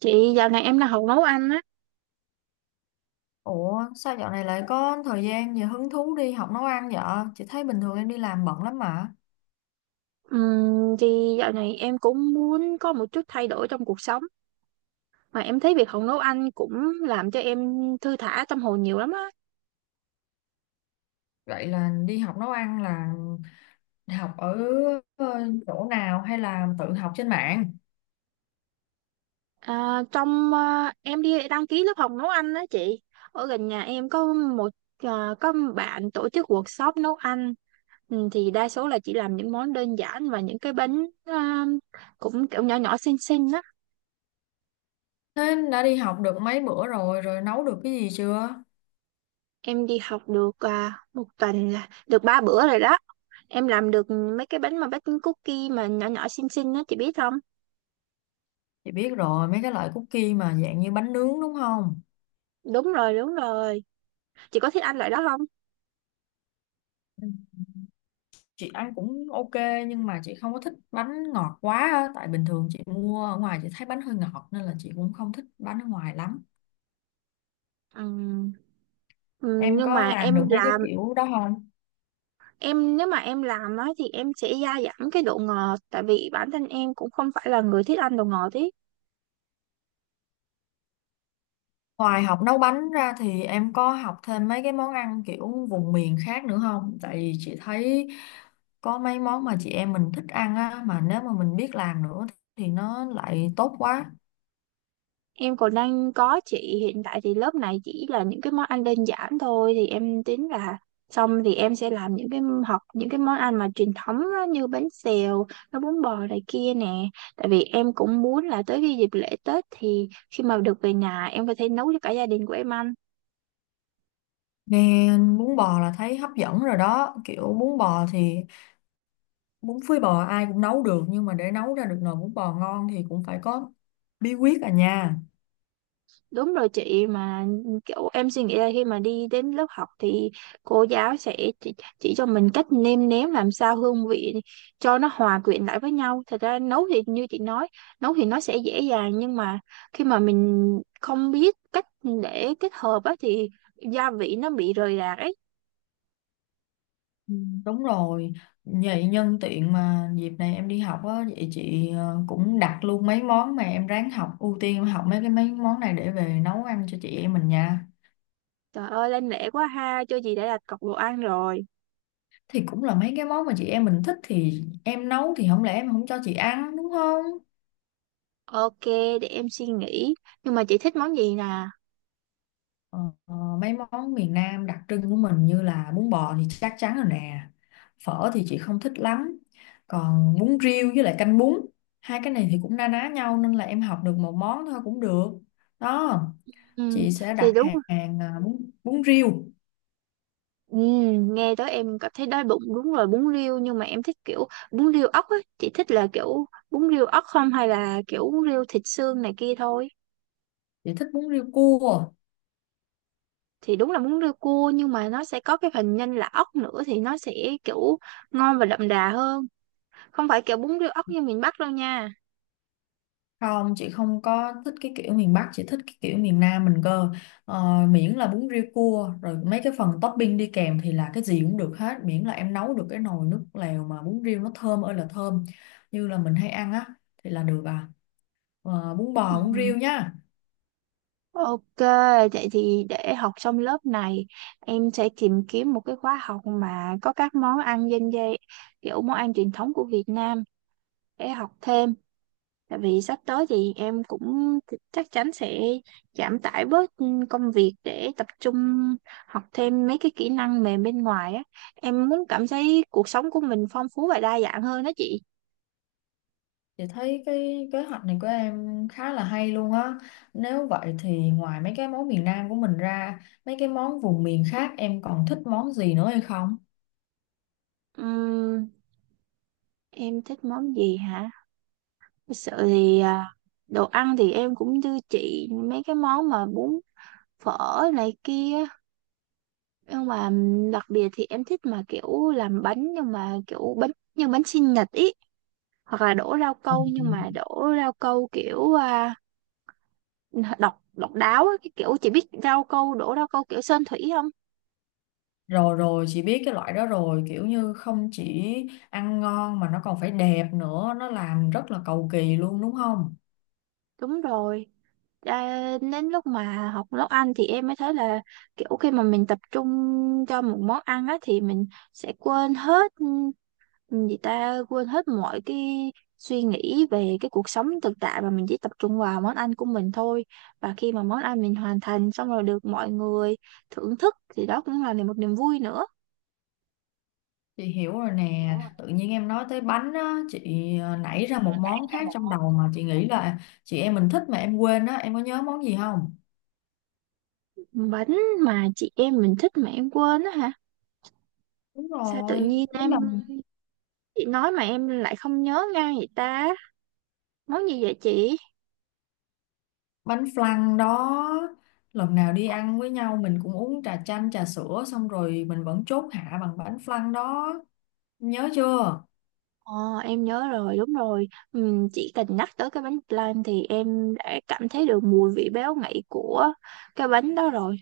Chị, dạo này em đang học nấu ăn á. Ủa sao dạo này lại có thời gian và hứng thú đi học nấu ăn vậy? Chị thấy bình thường em đi làm bận lắm mà. Thì dạo này em cũng muốn có một chút thay đổi trong cuộc sống, mà em thấy việc học nấu ăn cũng làm cho em thư thả tâm hồn nhiều lắm á. Vậy là đi học nấu ăn là học ở ờ, chỗ nào hay là tự học trên mạng? Em đi đăng ký lớp học nấu ăn á chị. Ở gần nhà em có bạn tổ chức workshop nấu ăn. Thì đa số là chỉ làm những món đơn giản và những cái bánh, cũng kiểu nhỏ nhỏ xinh xinh á. Thế đã đi học được mấy bữa rồi, rồi nấu được cái gì chưa? Em đi học được một tuần là được 3 bữa rồi đó. Em làm được mấy cái bánh mà baking cookie mà nhỏ nhỏ xinh xinh á, chị biết không? Chị biết rồi, mấy cái loại cookie mà dạng như bánh nướng đúng không? Đúng rồi, đúng rồi. Chị có thích ăn loại đó không? Ừ. Chị ăn cũng ok nhưng mà chị không có thích bánh ngọt quá á. Tại bình thường chị mua ở ngoài chị thấy bánh hơi ngọt nên là chị cũng không thích bánh ở ngoài lắm. Ừm, ừm, Em nhưng có mà làm em được mấy cái làm. kiểu đó không? Em nếu mà em làm á thì em sẽ gia giảm cái độ ngọt, tại vì bản thân em cũng không phải là người thích ăn đồ ngọt ý. Ngoài học nấu bánh ra thì em có học thêm mấy cái món ăn kiểu vùng miền khác nữa không? Tại vì chị thấy có mấy món mà chị em mình thích ăn á, mà nếu mà mình biết làm nữa thì nó lại tốt quá. Em còn đang có chị, hiện tại thì lớp này chỉ là những cái món ăn đơn giản thôi, thì em tính là xong thì em sẽ làm những cái học những cái món ăn mà truyền thống á, như bánh xèo, nó bún bò này kia nè. Tại vì em cũng muốn là tới cái dịp lễ Tết thì khi mà được về nhà em có thể nấu cho cả gia đình của em ăn. Nghe bún bò là thấy hấp dẫn rồi đó, kiểu bún bò thì bún phơi bò ai cũng nấu được nhưng mà để nấu ra được nồi bún bò ngon thì cũng phải có bí quyết à nha. Đúng rồi chị, mà kiểu em suy nghĩ là khi mà đi đến lớp học thì cô giáo sẽ chỉ cho mình cách nêm nếm làm sao hương vị cho nó hòa quyện lại với nhau. Thật ra nấu thì như chị nói, nấu thì nó sẽ dễ dàng, nhưng mà khi mà mình không biết cách để kết hợp á thì gia vị nó bị rời rạc ấy. Ừ, đúng rồi, vậy nhân tiện mà dịp này em đi học á, vậy chị cũng đặt luôn mấy món mà em ráng học, ưu tiên em học mấy cái mấy món này để về nấu ăn cho chị em mình nha. Trời ơi lên lễ quá ha, cho chị đã đặt cọc đồ ăn rồi. Thì cũng là mấy cái món mà chị em mình thích thì em nấu thì không lẽ em không cho chị ăn đúng không? Ok, để em suy nghĩ. Nhưng mà chị thích món gì nè? Ờ, ờ, mấy món miền Nam đặc trưng của mình như là bún bò thì chắc chắn rồi nè, phở thì chị không thích lắm, còn bún riêu với lại canh bún, hai cái này thì cũng na ná nhau nên là em học được một món thôi cũng được. Đó. Ừ, Chị sẽ thì đặt đúng. hàng, bún bún riêu. Ừ, nghe tới em cảm thấy đói bụng, đúng rồi bún riêu, nhưng mà em thích kiểu bún riêu ốc á, chị thích là kiểu bún riêu ốc không hay là kiểu bún riêu thịt xương này kia thôi? Chị thích bún riêu cua. Thì đúng là bún riêu cua nhưng mà nó sẽ có cái phần nhân là ốc nữa thì nó sẽ kiểu ngon và đậm đà hơn, không phải kiểu bún riêu ốc như miền Bắc đâu nha. Không, chị không có thích cái kiểu miền Bắc, chị thích cái kiểu miền Nam mình cơ. Ờ, miễn là bún riêu cua rồi mấy cái phần topping đi kèm thì là cái gì cũng được hết, miễn là em nấu được cái nồi nước lèo mà bún riêu nó thơm ơi là thơm như là mình hay ăn á thì là được à. Ờ, bún bò bún Ừ. riêu nhá. Ok, vậy thì để học xong lớp này em sẽ tìm kiếm một cái khóa học mà có các món ăn dân dây, kiểu món ăn truyền thống của Việt Nam để học thêm. Tại vì sắp tới thì em cũng chắc chắn sẽ giảm tải bớt công việc để tập trung học thêm mấy cái kỹ năng mềm bên ngoài á. Em muốn cảm thấy cuộc sống của mình phong phú và đa dạng hơn đó chị. Chị thấy cái kế hoạch này của em khá là hay luôn á. Nếu vậy thì ngoài mấy cái món miền Nam của mình ra, mấy cái món vùng miền khác em còn thích món gì nữa hay không? Ừm, em thích món gì hả? Thật sự thì đồ ăn thì em cũng như chị, mấy cái món mà bún phở này kia. Nhưng mà đặc biệt thì em thích mà kiểu làm bánh, nhưng mà kiểu bánh như bánh sinh nhật ý. Hoặc là đổ rau câu, Ừ. nhưng mà đổ rau câu kiểu độc độc đáo á, cái kiểu chị biết rau câu đổ rau câu kiểu sơn thủy không? Rồi rồi, chị biết cái loại đó rồi, kiểu như không chỉ ăn ngon mà nó còn phải đẹp nữa, nó làm rất là cầu kỳ luôn đúng không? Đúng rồi. Đến lúc mà học nấu ăn thì em mới thấy là kiểu khi mà mình tập trung cho một món ăn á thì mình sẽ quên hết, mọi cái suy nghĩ về cái cuộc sống thực tại, mà mình chỉ tập trung vào món ăn của mình thôi. Và khi mà món ăn mình hoàn thành xong rồi được mọi người thưởng thức thì đó cũng là một niềm vui nữa. Chị hiểu rồi nè, tự nhiên em nói tới bánh á, chị nảy ra Ờ, một nảy món ra khác một trong đầu mà chị nghĩ là chị em mình thích mà em quên á, em có nhớ món gì không? món bánh mà chị em mình thích mà em quên á hả? Đúng Sao tự rồi, nhiên mấy em, lần chị nói mà em lại không nhớ ngay vậy ta, món gì vậy chị? bánh flan đó, lần nào đi ăn với nhau mình cũng uống trà chanh trà sữa xong rồi mình vẫn chốt hạ bằng bánh flan đó, nhớ chưa. Ờ, em nhớ rồi, đúng rồi. Chị cần nhắc tới cái bánh flan thì em đã cảm thấy được mùi vị béo ngậy của cái bánh đó rồi,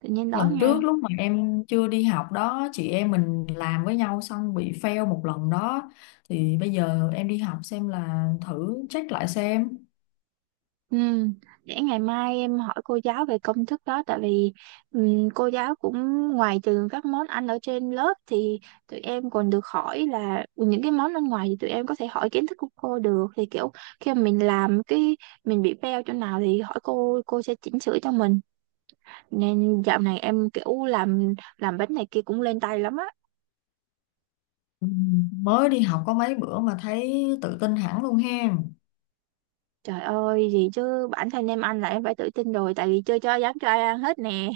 tự nhiên đói Lần trước ngay. lúc mà em chưa đi học đó chị em mình làm với nhau xong bị fail một lần đó, thì bây giờ em đi học xem là thử check lại xem. Ừ, để ngày mai em hỏi cô giáo về công thức đó, tại vì cô giáo cũng ngoài trừ các món ăn ở trên lớp thì tụi em còn được hỏi là những cái món ăn ngoài thì tụi em có thể hỏi kiến thức của cô được, thì kiểu khi mà mình làm cái mình bị fail chỗ nào thì hỏi cô sẽ chỉnh sửa cho mình, nên dạo này em kiểu làm bánh này kia cũng lên tay lắm á. Ừ, mới đi học có mấy bữa mà thấy tự tin hẳn luôn hen. Trời ơi, gì chứ bản thân em ăn là em phải tự tin rồi, tại vì chưa cho dám cho ai ăn hết nè.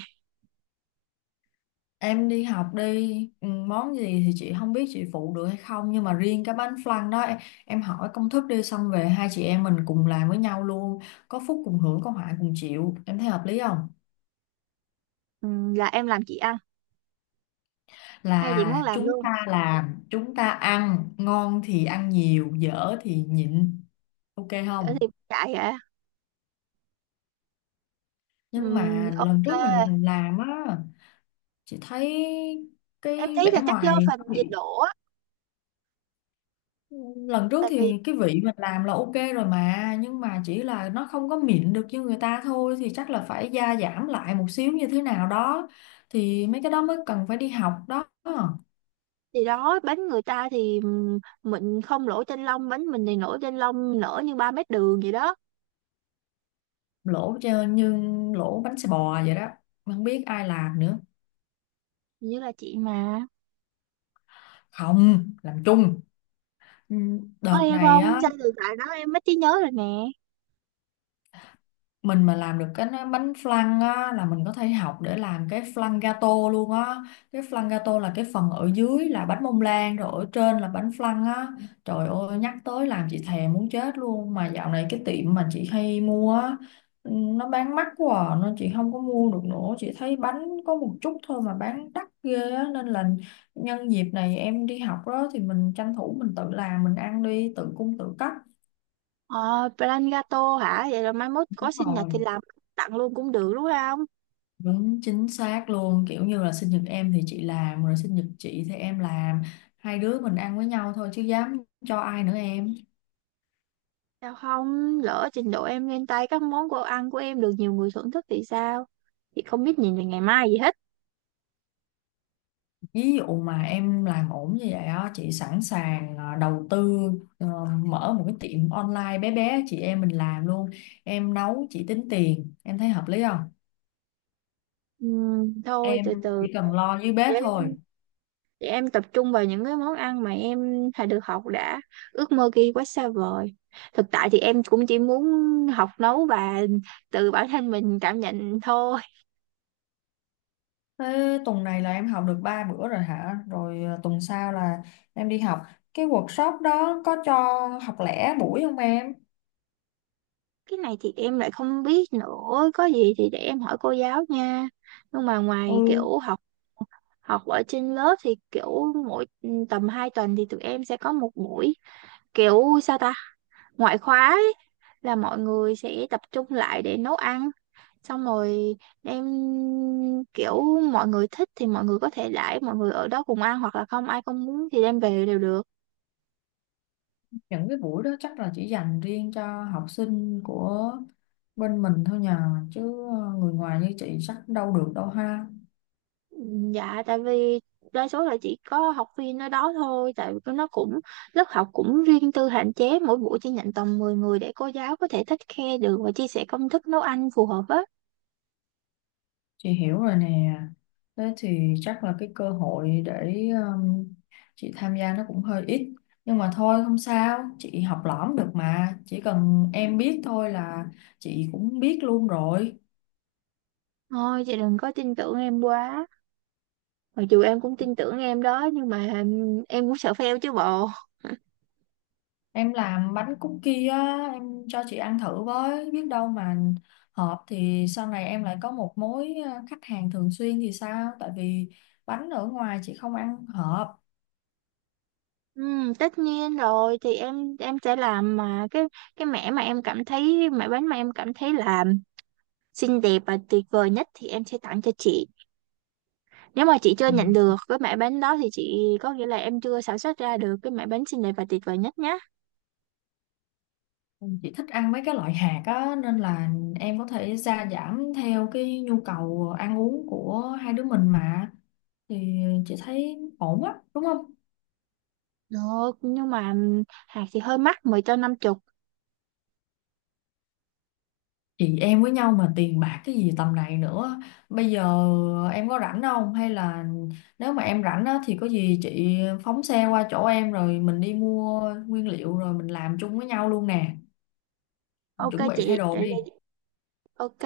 Em đi học đi, ừ, món gì thì chị không biết chị phụ được hay không nhưng mà riêng cái bánh flan đó em hỏi công thức đi xong về hai chị em mình cùng làm với nhau luôn, có phúc cùng hưởng có họa cùng chịu, em thấy hợp lý không? Là em làm chị ăn hay chị Là muốn làm chúng luôn? ta làm, chúng ta ăn, ngon thì ăn nhiều, dở thì nhịn, ok Ở không? thì chạy hả? Nhưng mà lần Ok. trước mình làm á, chị thấy cái Em thấy là vẻ chắc do ngoài phần nó nhiệt bị, độ á. lần trước Tại vì thì cái vị mình làm là ok rồi mà, nhưng mà chỉ là nó không có mịn được như người ta thôi thì chắc là phải gia giảm lại một xíu như thế nào đó thì mấy cái đó mới cần phải đi học đó. thì đó bánh người ta thì mình không lỗ chân lông, bánh mình thì nổi trên lông nở như 3 mét đường vậy đó. Như lỗ bánh xe bò vậy đó, không biết ai làm nữa, Hình như là chị mà không làm chung. Ừ, có đợt em này không á sao, từ tại đó em mất trí nhớ rồi nè. mình mà làm được bánh flan á là mình có thể học để làm cái flan gato luôn á, cái flan gato là cái phần ở dưới là bánh bông lan rồi ở trên là bánh flan á. Trời ơi nhắc tới làm chị thèm muốn chết luôn, mà dạo này cái tiệm mà chị hay mua á, ừ, nó bán mắc quá à, nên chị không có mua được nữa, chị thấy bánh có một chút thôi mà bán đắt ghê á nên là nhân dịp này em đi học đó thì mình tranh thủ mình tự làm mình ăn đi, tự cung tự cấp. Ờ plan gato hả, vậy là mai mốt Đúng có sinh nhật rồi. thì làm tặng luôn cũng được đúng không? Đúng chính xác luôn, kiểu như là sinh nhật em thì chị làm rồi sinh nhật chị thì em làm, hai đứa mình ăn với nhau thôi chứ dám cho ai nữa em. Sao không lỡ trình độ em lên tay, các món đồ ăn của em được nhiều người thưởng thức thì sao? Chị không biết nhìn về ngày mai gì hết. Ví dụ mà em làm ổn như vậy á chị sẵn sàng đầu tư, ờ, mở một cái tiệm online bé bé chị em mình làm luôn, em nấu chị tính tiền em thấy hợp lý không? Thôi Em từ từ, chỉ cần lo dưới bếp thôi. để em tập trung vào những cái món ăn mà em đã được học đã, ước mơ kia quá xa vời, thực tại thì em cũng chỉ muốn học nấu và từ bản thân mình cảm nhận thôi. Thế tuần này là em học được 3 bữa rồi hả, rồi tuần sau là em đi học cái workshop đó có cho học lẻ buổi không em? Cái này thì em lại không biết nữa, có gì thì để em hỏi cô giáo nha. Nhưng mà ngoài Ừ, kiểu học học ở trên lớp thì kiểu mỗi tầm 2 tuần thì tụi em sẽ có một buổi, kiểu sao ta, ngoại khóa ấy, là mọi người sẽ tập trung lại để nấu ăn xong rồi đem, kiểu mọi người thích thì mọi người có thể đãi mọi người ở đó cùng ăn, hoặc là không ai không muốn thì đem về đều được. những cái buổi đó chắc là chỉ dành riêng cho học sinh của bên mình thôi nhờ, chứ người ngoài như chị chắc đâu được đâu ha. Dạ, tại vì đa số là chỉ có học viên ở đó thôi, tại vì nó cũng lớp học cũng riêng tư, hạn chế mỗi buổi chỉ nhận tầm 10 người để cô giáo có thể take care được và chia sẻ công thức nấu ăn phù hợp á. Chị hiểu rồi nè, thế thì chắc là cái cơ hội để um, chị tham gia nó cũng hơi ít, nhưng mà thôi không sao chị học lỏm được mà, chỉ cần em biết thôi là chị cũng biết luôn rồi. Thôi chị đừng có tin tưởng em quá, mặc dù em cũng tin tưởng em đó nhưng mà em cũng sợ fail chứ bộ. Em làm bánh cookie á, em cho chị ăn thử với, biết đâu mà hợp thì sau này em lại có một mối khách hàng thường xuyên thì sao? Tại vì bánh ở ngoài chị không ăn hợp. Ừ, tất nhiên rồi, thì em sẽ làm mà cái mẻ mà em cảm thấy mẻ bánh mà em cảm thấy là xinh đẹp và tuyệt vời nhất thì em sẽ tặng cho chị. Nếu mà chị chưa nhận được cái mẻ bánh đó thì chị có nghĩa là em chưa sản xuất ra được cái mẻ bánh xinh đẹp và tuyệt vời nhất nhé. Ừ, chị thích ăn mấy cái loại hạt á nên là em có thể gia giảm theo cái nhu cầu ăn uống của hai đứa mình mà thì chị thấy ổn á, đúng không? Được, nhưng mà hạt thì hơi mắc, mười cho năm chục. Chị em với nhau mà tiền bạc cái gì tầm này nữa, bây giờ em có rảnh không hay là nếu mà em rảnh á, thì có gì chị phóng xe qua chỗ em rồi mình đi mua nguyên liệu rồi mình làm chung với nhau luôn nè, Ok chuẩn bị thay chị, đồ để, đi. để ok.